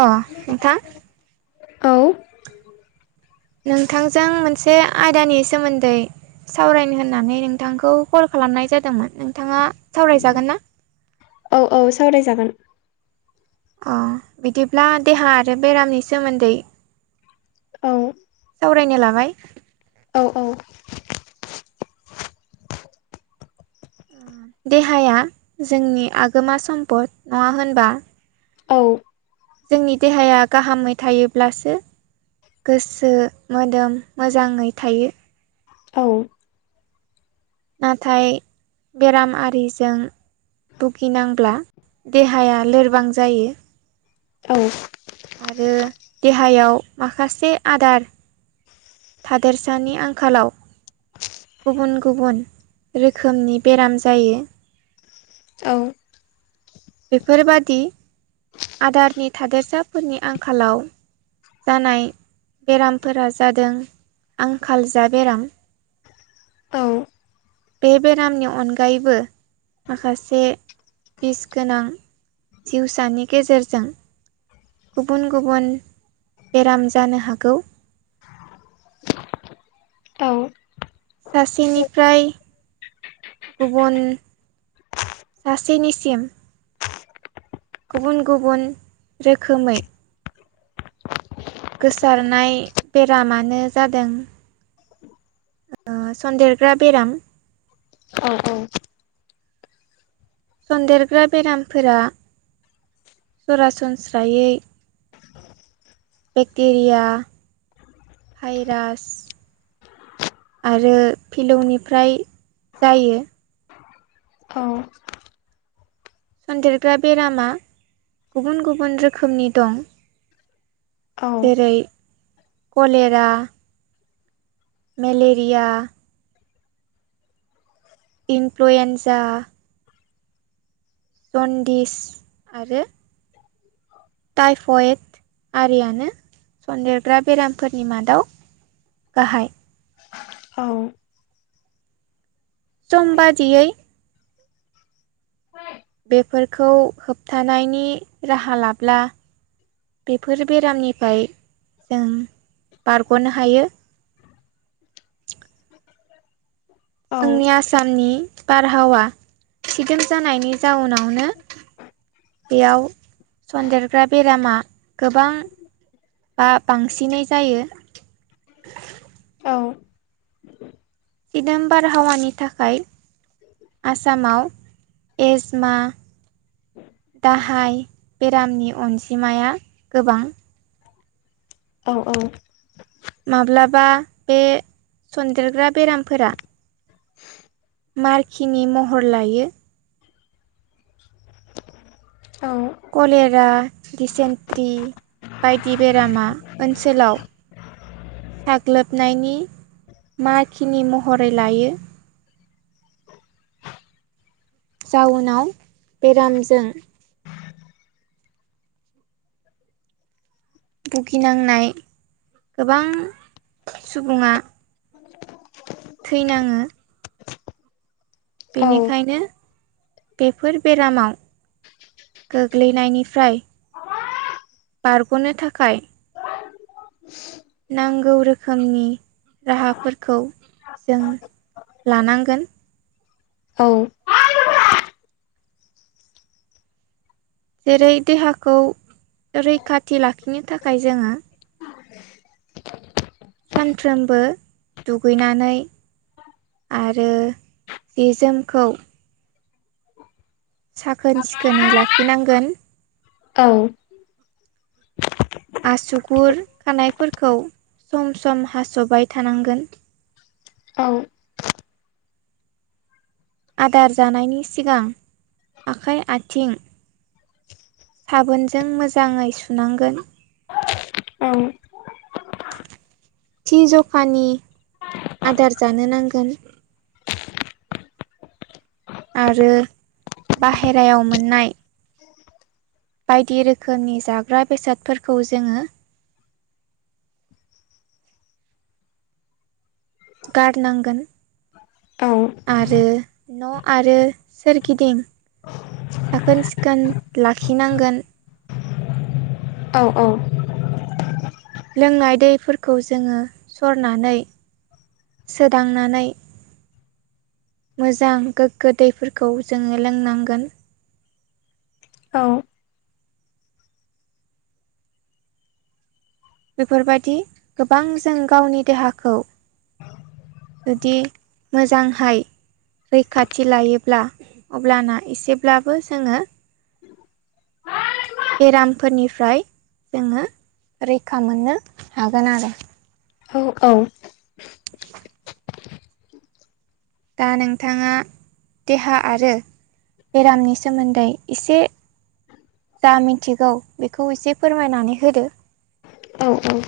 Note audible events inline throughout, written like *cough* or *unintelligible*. अ नोंथां औ। नोंथांजों मोनसे आयदानि सोमोन्दै सावरायनो होननानै नोंथांखौ कल खालामनाय जादोंमोन नोंथाङा सावरायजागोन ना? औ औ सावरायजागोन। अ बिदिब्ला देहा आरो बेरामनि सोमोन्दै औ सावरायनो लाबाय। औ औ। देहाया जोंनि आगोमा सम्पद नङा होनबा? औ जोंनि देहाया गाहामै थायोब्लासो गोसो मोदोम मोजांङै थायो। औ। नाथाय बेराम आरिजों भुगिनांब्ला देहाया लोरबां जायो। औ। आरो देहायाव माखासे आदार थादेरसानि आंखालाव गुबुन गुबुन रोखोमनि बेराम जायो। औ। बेफोरबादि आदारनि थादेरसाफोरनि आंखालाव जानाय बेरामफोरा जादों आंखाल जा बेराम *inaudible* बे बेरामनि अनगायैबो माखासे बिस गोनां जिउसानि गेजेरजों गुबुन गुबुन बेराम जानो हागौ। औउ। सासेनिफ्राय गुबुन सासेनिसिम गुबुन गुबुन रोखोमै गोसारनाय बेरामानो जादों सन्देरग्रा बेराम। औ औ। सन्देरग्रा बेरामफोरा सरासनस्रायै बेक्टेरिया भाइरास आरो फिलौनिफ्राय जायो औ सनदेरग्रा बेरामा गुबुन गुबुन रोखोमनि दं। जेरै कलेरा मेलेरिया इनफ्लुएन्जा जन्दिस आरो टाइफयड आरियानो सनदेरग्रा बेरामफोरनि मादाव गाहाय औ सम बादियै बेफोरखौ होबथानायनि राहा लाब्ला बेफोर बेरामनिफ्राय जों बारग'नो हायो। जोंनि आसामनि बारहावा सिदोम जानायनि जाउनावनो बेयाव सन्देरग्रा बेरामा गोबां बा बांसिनै जायो। औ दिदोम बारहावानि थाखाय आसामाव एजमा दाहाय बेरामनि अनजिमाया गोबां औ औ। माब्लाबा बे सनदेरग्रा बेरामफोरा मारखिनि महर लायो। कलेरा दिसेन्ट्रि बायदि बेरामा ओनसोलाव साग्लोबनायनि माखिनि महरै लायो। जाउनाव बेरामजों भुगिनांनाय गोबां सुबुङा थैनाङो। बेनिखायनो बेफोर बेरामाव गोग्लैनायनिफ्राय बारग'नो थाखाय नांग गौ रोखोमनि राहाफोरखौ जों लानांगोन। औ। जेरै देहाखौ रैखाथि लाखिनो थाखाय जोङो सानफ्रोमबो दुगैनानै आरो बि जोमखौ साखोन सिखोनै लाखिनांगोन। औ। *inaudible* आसुगुर खानायफोरखौ सम सम हास'बाय थानांगोन। आदार जानायनि सिगां आखाइ आथिं साबोनजों मोजाङै सुनांगोन। थि जखानि आदार जानो नांगोन। आरो बाहेरायाव मोननाय बायदि रोखोमनि जाग्रा बेसादफोरखौ जोङो गारनांगोन। आरो न' आरो सोरगिदिं साखोन सिखोन लाखिनांगोन। औ औ। लोंनाय दैफोरखौ जोङो सरनानै सोदांनानै मोजां गोग्गो दैफोरखौ जोङो लोंनांगोन। औ बेफोरबादि गोबां जों गावनि देहाखौ जुदि मोजांहै रैखाथि लायोब्ला अब्लाना एसेब्लाबो जोङो बेरामफोरनिफ्राय जोङो खामोननो हागोन आरो। औ औ। *inaudible* दा नोंथाङा देहा आरो बेरामनि सोमोन्दै एसे जा मिथिगौ बेखौ एसे फोरमायनानै होदो। औ औ।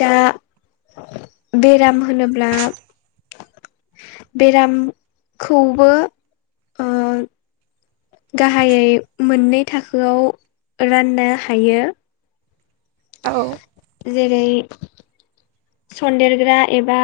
दा बेराम होनोब्ला बेरामखौबो ओ गाहायै मोननै थाखोआव राननो हायो। औ। जेरै सन्देरग्रा एबा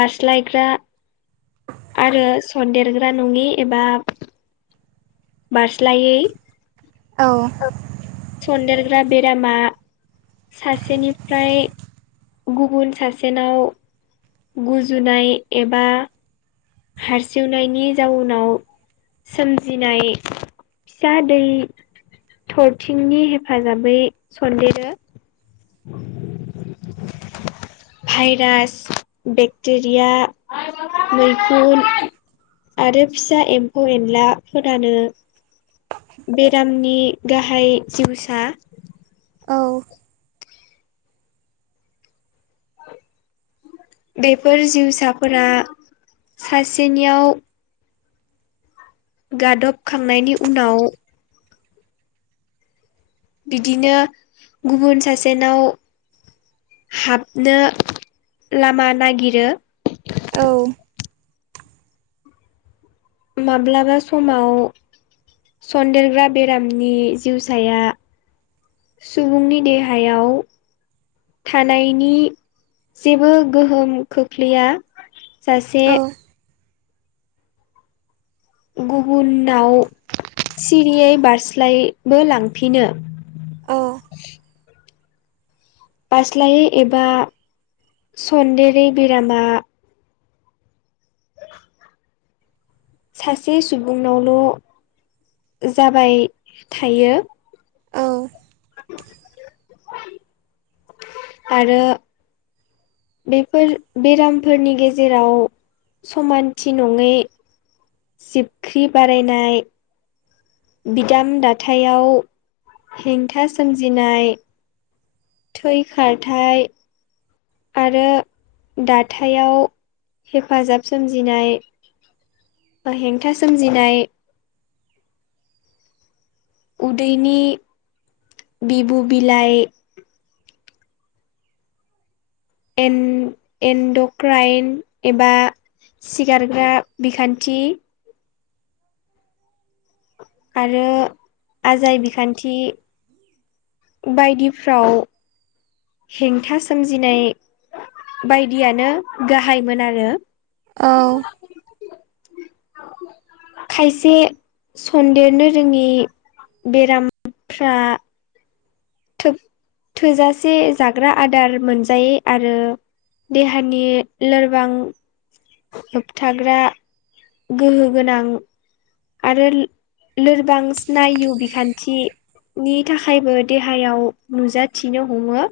बारस्लायग्रा आरो सनदेरग्रा नङि एबा बारस्लायै औ सन्देरग्रा बेरामा सासेनिफ्राय गुबुन सासेनाव गुजुनाय एबा हारसिवनायनि जाउनाव सोमजिनाय फिसा दै थरथिंनि हेफाजाबै सनदेरो। *unintelligible* भाइरास बेक्टेरिया गुन आरो फिसा एम्फौ एनला फोरानो बेरामनि गाहाय जिउसा औ। बेफोर जिउसाफोरा सासेनियाव गादबखांनायनि उनाव बिदिनो गुबुन सासेनाव हाबनो लामा नागिरो औ माब्लाबा समाव सन्देरग्रा बेरामनि जिउसाया सुबुंनि देहायाव थानायनि जेबो गोहोम खोख्लैया जासे औ गुबुननाव सिरियै बारस्लायबो लांफिनो। औ। बास्लायै एबा सन्देरै बेरामा सासे सुबुंनावल' जाबाय थायो। औ आरो बेफोर बेरामफोरनि गेजेराव समानथि नंङै जिबख्रि बारायनाय बिदाम दाथायाव हेंथा सोमजिनाय थै खारथाय आरो दाथायाव हेफाजाब सोमजिनाय बा हेंथा सोमजिनाय उदैनि बिबु बिलाइ एन एन्ड'क्राइन एबा सिगारग्रा बिखान्थि आरो आजाय बिखान्थि बायदिफ्राव हेंथा सोमजिनाय बायदियानो गाहायमोन आरो। औ *inaudible* *inaudible* खायसे सन्देरनो रोङि बेरामफ्रा थोब-थोजासे जाग्रा आदार मोनजायै आरो देहानि लोरबां होबथाग्रा गोहो गोनां आरो लो लोरबां स्निनायु बिखान्थि नि थाखायबो देहायाव नुजाथिनो हमो।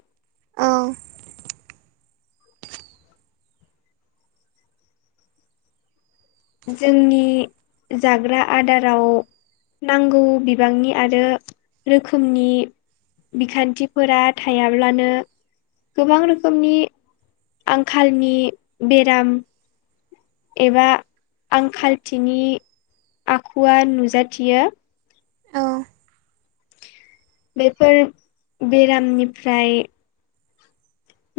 ओं। जोंनि जाग्रा आदाराव नांगौ बिबांनि आरो रोखोमनि बिखान्थिफोरा थायाब्लानो, गोबां रोखोमनि आंखालनि बेराम एबा आंखालथिनि आखुवा नुजाथियो। औ। बेफोर बेरामनिफ्राय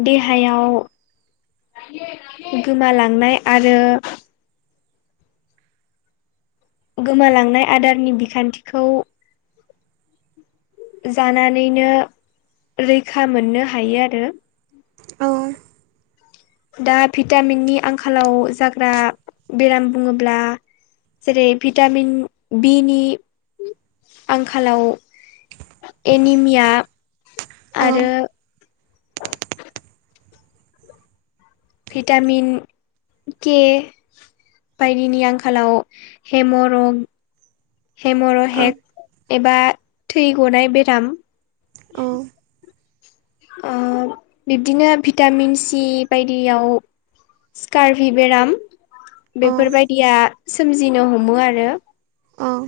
देहायाव गोमालांनाय आरो गोमालांनाय आदारनि बिखान्थिखौ जानानैनो रैखा मोननो हायो आरो। औ। दा भिटामिननि आंखालाव जाग्रा बेराम बुङोब्ला जेरै भिटामिन बिनि आंखालाव एनिमिया आरो भिटामिन के बायदिनि आंखालाव हेमरं हेमर' हेक एबा थै गनाय बेराम। औ। ओ बिब्दिनो भिटामिन सि बायदियाव स्कारभि बेराम औ बेफोरबायदिया सोमजिनो हमो आरो। ओम।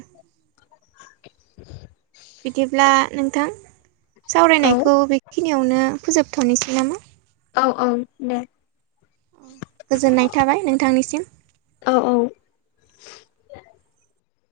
*inaudible* बिदिब्ला नोंथां औ सावरायनायखौ बेखिनियावनो फोजोबथ'नोसै नामा? औ औ दे। गोजोननाय थाबाय नोंथांनिसिम। औ औ।